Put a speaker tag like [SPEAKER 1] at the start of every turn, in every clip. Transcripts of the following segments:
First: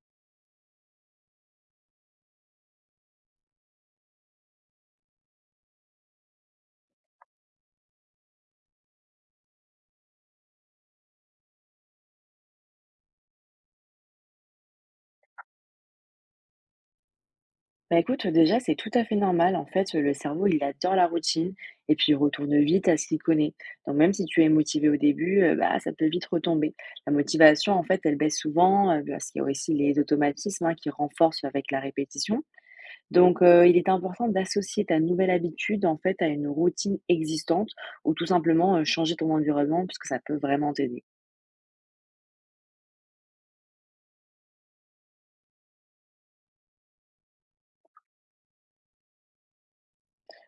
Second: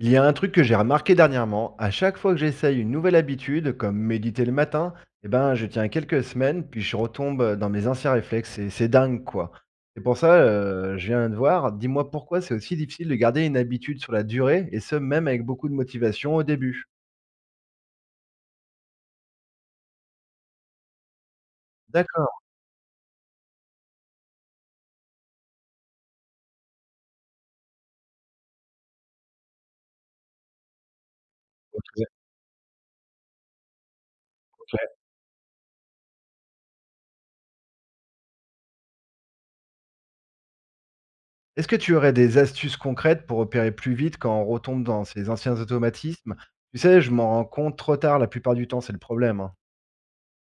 [SPEAKER 1] Il y a un truc que j'ai remarqué dernièrement, à chaque fois que j'essaye une nouvelle habitude, comme méditer le matin, eh ben, je tiens quelques semaines, puis je retombe dans mes anciens réflexes, et c'est dingue quoi. C'est pour ça, je viens de voir, dis-moi pourquoi c'est aussi difficile de garder une habitude sur la durée, et ce même avec beaucoup de motivation au début.
[SPEAKER 2] Bah écoute, déjà, c'est tout à fait normal. En fait, le cerveau, il adore la routine et puis il
[SPEAKER 1] D'accord.
[SPEAKER 2] retourne vite à ce qu'il connaît. Donc même si tu es motivé au début, bah, ça peut vite retomber. La motivation, en fait, elle baisse souvent, parce qu'il y a aussi les automatismes, hein, qui renforcent avec la
[SPEAKER 1] Ok,
[SPEAKER 2] répétition. Donc il est important d'associer
[SPEAKER 1] ok.
[SPEAKER 2] ta nouvelle habitude, en fait, à une routine existante ou tout simplement, changer ton environnement puisque ça peut vraiment t'aider.
[SPEAKER 1] Est-ce que tu aurais des astuces concrètes pour opérer plus vite quand on retombe dans ces anciens automatismes? Tu sais, je m'en rends compte trop tard la plupart du temps, c'est le problème, hein.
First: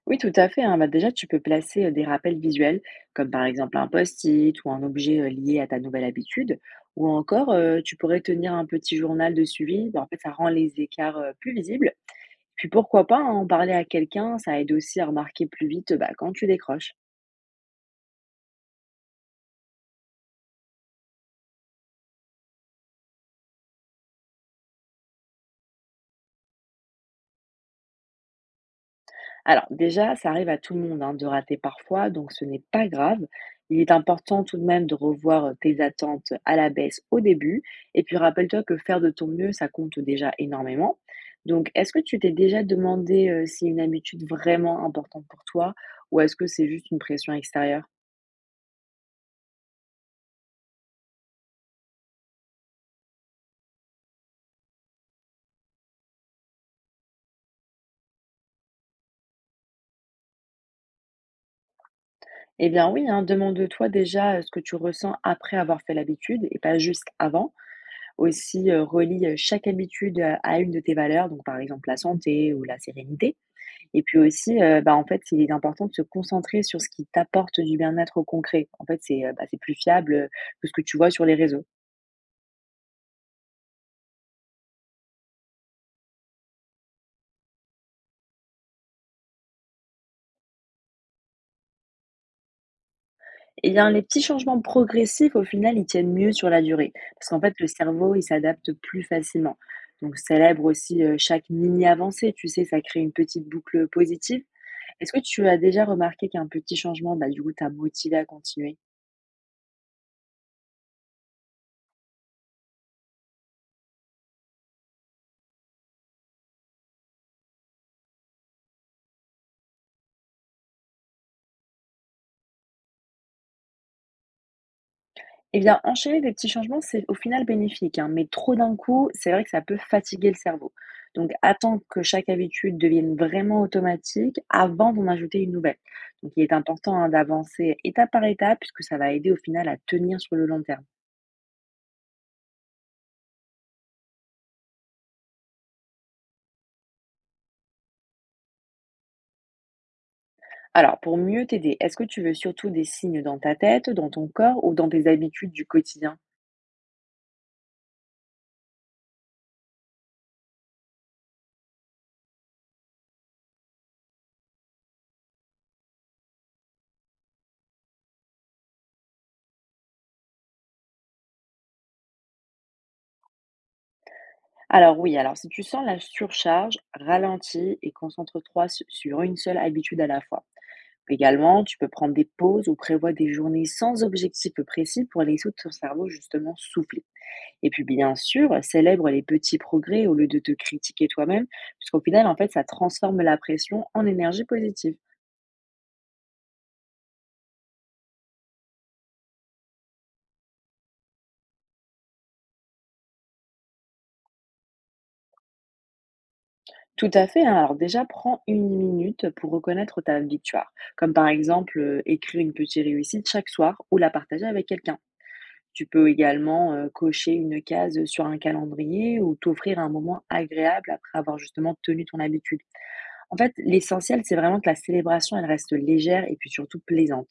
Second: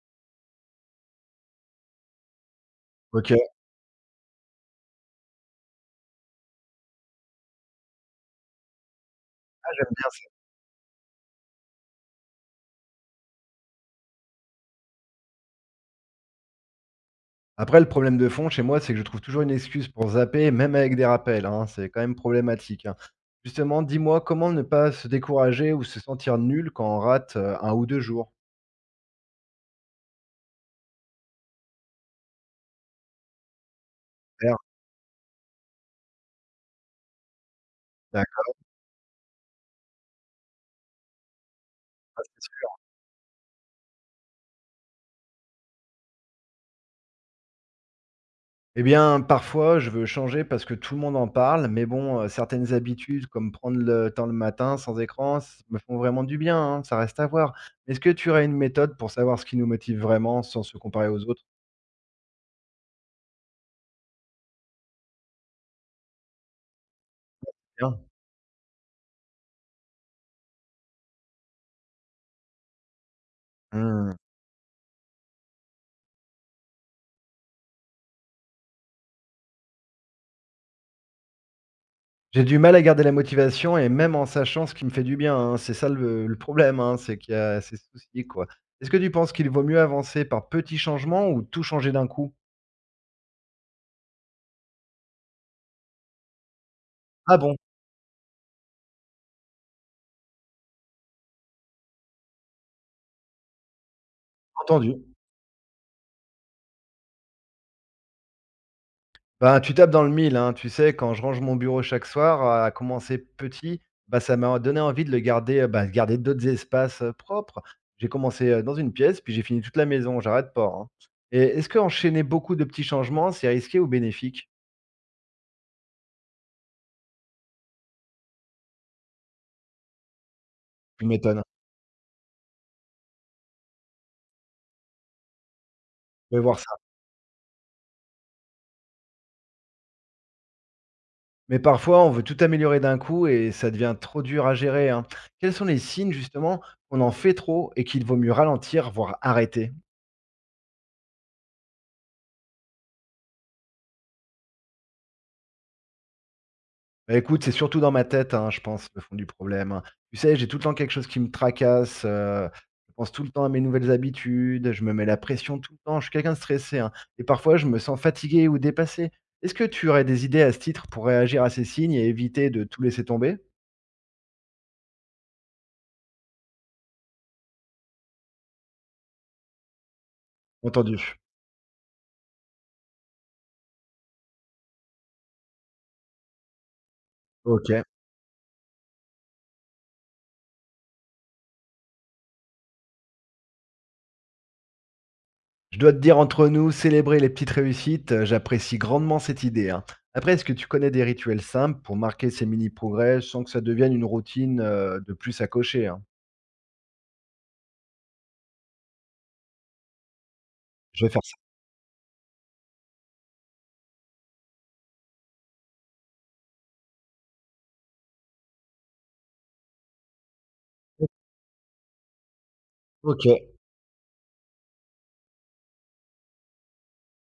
[SPEAKER 2] Oui, tout à fait, hein. Bah, déjà, tu peux placer des rappels visuels, comme
[SPEAKER 1] Ok. Ah,
[SPEAKER 2] par exemple un post-it ou un objet lié à ta nouvelle habitude, ou encore tu pourrais tenir un petit journal de suivi.
[SPEAKER 1] j'aime
[SPEAKER 2] Bah, en
[SPEAKER 1] bien
[SPEAKER 2] fait, ça
[SPEAKER 1] ça.
[SPEAKER 2] rend les écarts plus visibles. Puis pourquoi pas, hein, en parler à quelqu'un, ça aide aussi à remarquer plus vite, bah, quand tu décroches.
[SPEAKER 1] Après, le problème de fond chez moi, c'est que je trouve toujours une excuse pour zapper, même avec des rappels, hein, c'est quand même problématique, hein. Justement, dis-moi comment ne pas se décourager ou se sentir nul quand on rate un ou 2 jours.
[SPEAKER 2] Alors déjà, ça arrive à tout le monde, hein, de rater parfois, donc ce n'est pas grave. Il est important
[SPEAKER 1] Super.
[SPEAKER 2] tout de même de revoir tes attentes à la baisse au début. Et puis
[SPEAKER 1] D'accord.
[SPEAKER 2] rappelle-toi que faire de ton mieux, ça compte déjà énormément. Donc est-ce que tu t'es déjà demandé si une habitude vraiment importante pour toi ou est-ce que c'est juste une pression extérieure?
[SPEAKER 1] Eh bien, parfois, je veux changer parce que tout le monde en parle, mais bon, certaines habitudes comme prendre le temps le matin sans écran s me font vraiment du bien, hein, ça reste à voir. Est-ce que tu aurais une méthode pour savoir ce qui nous motive vraiment sans se comparer aux autres?
[SPEAKER 2] Eh bien oui, hein, demande-toi déjà ce que tu ressens après avoir fait l'habitude et pas juste avant.
[SPEAKER 1] Bien.
[SPEAKER 2] Aussi, relie chaque habitude à une de tes valeurs, donc par exemple la santé ou la sérénité. Et
[SPEAKER 1] Mmh.
[SPEAKER 2] puis aussi, bah, en fait, il est important de se concentrer sur ce qui t'apporte du bien-être au concret. En fait, c'est, bah, c'est plus fiable, que ce que tu vois sur les réseaux.
[SPEAKER 1] J'ai du mal à garder la motivation, et même en sachant ce qui me fait du bien, hein. C'est ça, le problème, hein, c'est qu'il y a ces soucis, quoi. Est-ce que tu penses qu'il vaut mieux avancer par petits changements ou tout changer d'un coup?
[SPEAKER 2] Et bien, les petits changements progressifs, au final, ils tiennent mieux sur la durée. Parce
[SPEAKER 1] Ah
[SPEAKER 2] qu'en fait,
[SPEAKER 1] bon?
[SPEAKER 2] le cerveau, il s'adapte plus facilement. Donc célèbre aussi, chaque mini avancée, tu sais? Ça crée une petite boucle positive.
[SPEAKER 1] Entendu.
[SPEAKER 2] Est-ce que tu as déjà remarqué qu'un petit changement, bah, du coup, t'a motivé à continuer?
[SPEAKER 1] Ben, tu tapes dans le mille, hein. Tu sais, quand je range mon bureau chaque soir, à commencer petit, bah, ça m'a donné envie de le garder, de garder d'autres espaces propres. J'ai commencé dans une pièce, puis j'ai fini toute la maison, j'arrête pas, hein. Et est-ce que enchaîner beaucoup de petits changements, c'est risqué ou bénéfique?
[SPEAKER 2] Eh bien, enchaîner des petits changements, c'est au final bénéfique, hein, mais trop d'un coup, c'est vrai que ça peut fatiguer le cerveau.
[SPEAKER 1] Tu
[SPEAKER 2] Donc,
[SPEAKER 1] m'étonnes.
[SPEAKER 2] attends que chaque habitude devienne vraiment automatique avant d'en ajouter une nouvelle. Donc,
[SPEAKER 1] Je
[SPEAKER 2] il
[SPEAKER 1] vais
[SPEAKER 2] est
[SPEAKER 1] voir ça.
[SPEAKER 2] important, hein, d'avancer étape par étape puisque ça va aider au final à tenir sur le long terme.
[SPEAKER 1] Mais parfois, on veut tout améliorer d'un coup et ça devient trop dur à gérer, hein. Quels sont les signes, justement, qu'on en fait trop et qu'il vaut mieux ralentir, voire arrêter?
[SPEAKER 2] Alors, pour mieux t'aider, est-ce que tu veux surtout des signes dans ta tête, dans ton corps ou dans tes habitudes du quotidien?
[SPEAKER 1] Bah, écoute, c'est surtout dans ma tête, hein, je pense, le fond du problème, hein. Tu sais, j'ai tout le temps quelque chose qui me tracasse, je pense tout le temps à mes nouvelles habitudes, je me mets la pression tout le temps, je suis quelqu'un de stressé, hein, et parfois je me sens fatigué ou dépassé. Est-ce que tu aurais des idées à ce titre pour réagir à ces signes et éviter de tout laisser tomber?
[SPEAKER 2] Alors oui, alors si tu sens la surcharge, ralentis et concentre-toi sur une seule habitude à la fois.
[SPEAKER 1] Entendu.
[SPEAKER 2] Également, tu peux prendre des pauses ou prévois des journées sans objectif précis pour laisser ton cerveau justement souffler. Et
[SPEAKER 1] OK.
[SPEAKER 2] puis bien sûr, célèbre les petits progrès au lieu de te critiquer toi-même, puisqu'au final, en fait, ça transforme la pression en énergie positive.
[SPEAKER 1] Je dois te dire, entre nous, célébrer les petites réussites, j'apprécie grandement cette idée, hein. Après, est-ce que tu connais des rituels simples pour marquer ces mini-progrès sans que ça devienne une routine de plus à cocher, hein?
[SPEAKER 2] Tout à fait, hein. Alors déjà, prends 1 minute pour reconnaître ta victoire,
[SPEAKER 1] Je vais
[SPEAKER 2] comme
[SPEAKER 1] faire
[SPEAKER 2] par
[SPEAKER 1] ça.
[SPEAKER 2] exemple, écrire une petite réussite chaque soir ou la partager avec quelqu'un. Tu peux également cocher une case sur un calendrier ou t'offrir un moment agréable après avoir justement tenu ton habitude. En fait,
[SPEAKER 1] Ok.
[SPEAKER 2] l'essentiel, c'est vraiment que la célébration, elle reste légère et puis surtout plaisante.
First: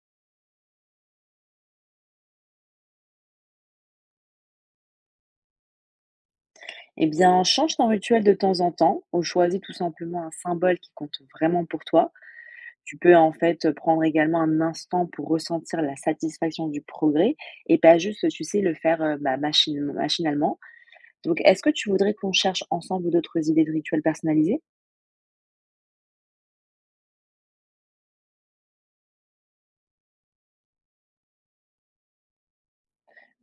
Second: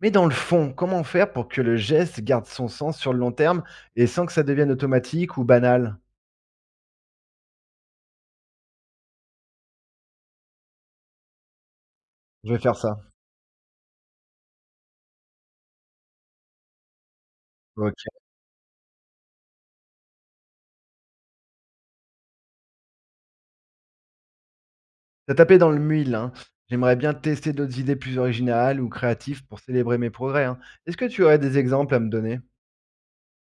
[SPEAKER 1] Mais dans le fond, comment faire pour que le geste garde son sens sur le long terme et sans que ça devienne automatique ou banal?
[SPEAKER 2] Eh bien, change ton rituel de temps en temps, ou choisis tout simplement un symbole qui compte vraiment pour toi.
[SPEAKER 1] Je vais faire
[SPEAKER 2] Tu
[SPEAKER 1] ça.
[SPEAKER 2] peux en fait prendre également un instant pour ressentir la satisfaction du progrès et pas
[SPEAKER 1] Ok.
[SPEAKER 2] juste, tu sais, le faire, bah, machinalement. Donc, est-ce que tu voudrais qu'on cherche ensemble d'autres idées de rituels personnalisés?
[SPEAKER 1] T'as tapé dans le mille, hein. J'aimerais bien tester d'autres idées plus originales ou créatives pour célébrer mes progrès, hein. Est-ce que tu aurais des exemples à me donner?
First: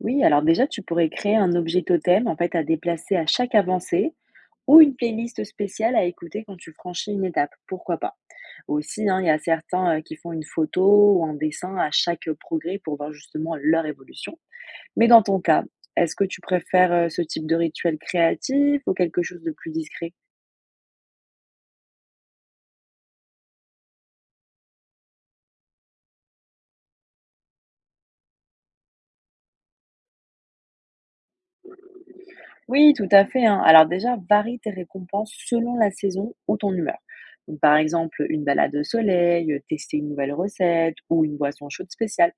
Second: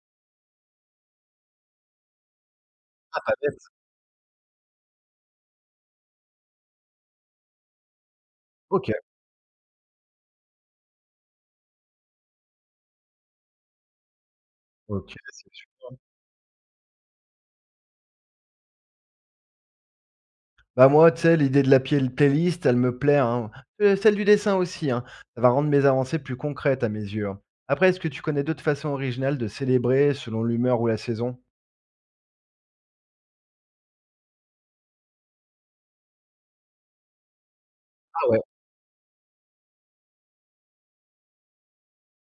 [SPEAKER 2] Oui, alors déjà, tu pourrais créer un objet totem en fait à déplacer à
[SPEAKER 1] Ah,
[SPEAKER 2] chaque
[SPEAKER 1] bête.
[SPEAKER 2] avancée ou une playlist spéciale à écouter quand tu franchis une étape. Pourquoi pas?
[SPEAKER 1] Ok.
[SPEAKER 2] Aussi, hein, il y a certains qui font une photo ou un dessin à chaque progrès pour voir justement leur évolution. Mais
[SPEAKER 1] Ok.
[SPEAKER 2] dans ton cas, est-ce que tu préfères ce type de rituel créatif ou quelque chose de plus discret?
[SPEAKER 1] Bah, moi, tu sais, l'idée de la piel playlist, elle me plaît, hein. Celle du dessin aussi, hein. Ça va rendre mes avancées plus concrètes à mes yeux, hein. Après, est-ce que tu connais d'autres façons originales de célébrer selon l'humeur ou la saison?
[SPEAKER 2] Oui, tout à fait, hein. Alors déjà, varie tes récompenses selon la saison ou ton humeur. Donc, par exemple,
[SPEAKER 1] Ah ouais.
[SPEAKER 2] une balade au soleil, tester une nouvelle recette ou une boisson chaude spéciale.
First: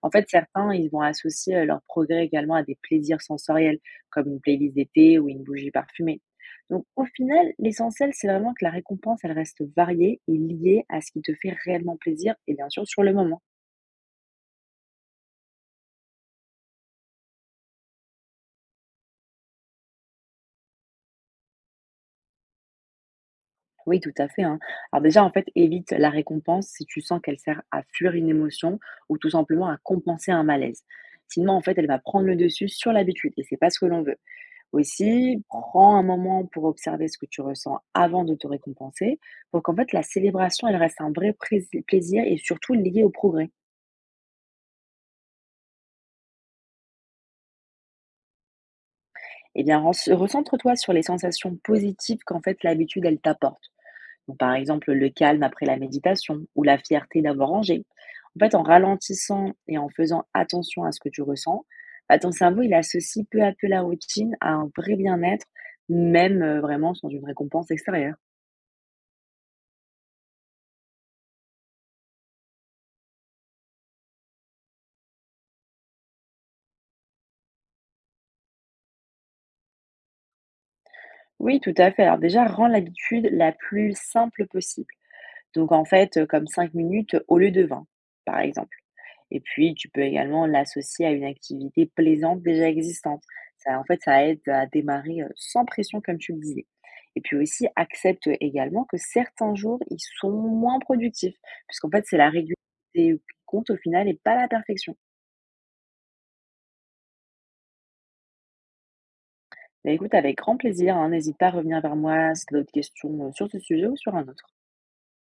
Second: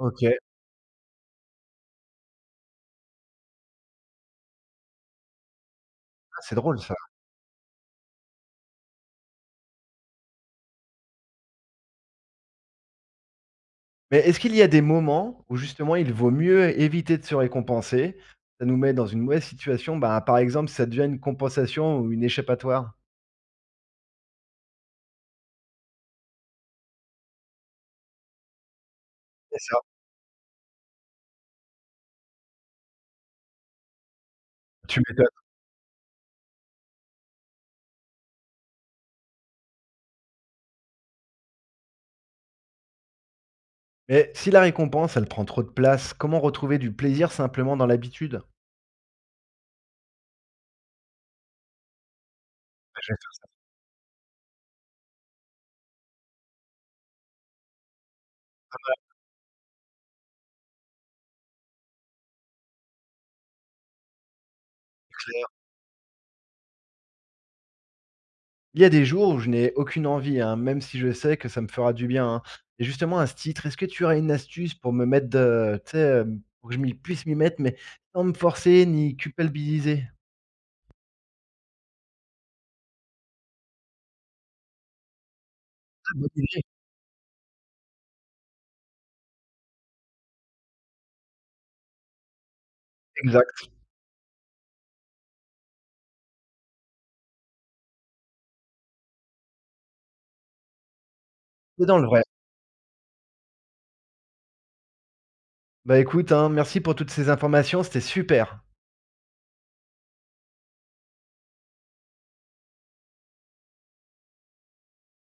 [SPEAKER 2] En fait,
[SPEAKER 1] Ah,
[SPEAKER 2] certains, ils vont associer, leur progrès également à des plaisirs sensoriels, comme une playlist d'été ou une bougie parfumée.
[SPEAKER 1] c'est drôle
[SPEAKER 2] Donc
[SPEAKER 1] ça.
[SPEAKER 2] au final, l'essentiel, c'est vraiment que la récompense, elle reste variée et liée à ce qui te fait réellement plaisir et bien sûr sur le moment.
[SPEAKER 1] Mais est-ce qu'il y a des moments où justement il vaut mieux éviter de se récompenser? Ça nous met dans une mauvaise situation, bah, par exemple, si ça devient une compensation ou une échappatoire?
[SPEAKER 2] Oui, tout à fait, hein. Alors déjà, en fait, évite la récompense si tu sens qu'elle sert à fuir une émotion ou tout
[SPEAKER 1] C'est
[SPEAKER 2] simplement à
[SPEAKER 1] ça,
[SPEAKER 2] compenser un malaise. Sinon, en fait, elle va prendre le dessus sur l'habitude et c'est pas ce que l'on veut.
[SPEAKER 1] tu m'étonnes.
[SPEAKER 2] Aussi, prends un moment pour observer ce que tu ressens avant de te récompenser, pour qu'en fait la célébration, elle reste un vrai plaisir et surtout lié au progrès.
[SPEAKER 1] Mais si la récompense, elle prend trop de place, comment retrouver du plaisir simplement dans l'habitude?
[SPEAKER 2] Eh bien, recentre-toi sur les sensations positives qu'en fait
[SPEAKER 1] Bah,
[SPEAKER 2] l'habitude,
[SPEAKER 1] je vais
[SPEAKER 2] elle t'apporte. Donc, par exemple, le calme après la méditation ou la fierté d'avoir rangé. En fait, en ralentissant et en faisant attention à ce que tu ressens, bah, ton cerveau, il associe peu à peu la routine à un vrai bien-être, même vraiment sans une récompense extérieure.
[SPEAKER 1] Il y a des jours où je n'ai aucune envie, hein, même si je sais que ça me fera du bien, hein. Et justement, à ce titre, est-ce que tu aurais une astuce pour me mettre de, tu sais, pour que je m'y mettre, mais sans me forcer ni culpabiliser?
[SPEAKER 2] Oui, tout à fait. Alors déjà, rends l'habitude la plus simple possible. Donc en
[SPEAKER 1] Ah,
[SPEAKER 2] fait, euh,
[SPEAKER 1] bonne
[SPEAKER 2] comme
[SPEAKER 1] idée.
[SPEAKER 2] 5 minutes au lieu de 20, par exemple. Et puis, tu peux également l'associer à une activité plaisante déjà existante.
[SPEAKER 1] Exact,
[SPEAKER 2] Ça, en fait, ça aide à démarrer sans pression, comme tu le disais. Et puis aussi, accepte également que certains jours, ils sont moins productifs,
[SPEAKER 1] c'est
[SPEAKER 2] puisqu'en
[SPEAKER 1] dans
[SPEAKER 2] fait,
[SPEAKER 1] le
[SPEAKER 2] c'est
[SPEAKER 1] vrai.
[SPEAKER 2] la régularité qui compte au final et pas la perfection.
[SPEAKER 1] Bah, écoute, hein, merci pour toutes ces informations, c'était super.
[SPEAKER 2] Bah, écoute, avec grand plaisir, hein, n'hésite pas à revenir vers moi si tu as d'autres questions sur ce sujet ou sur un autre.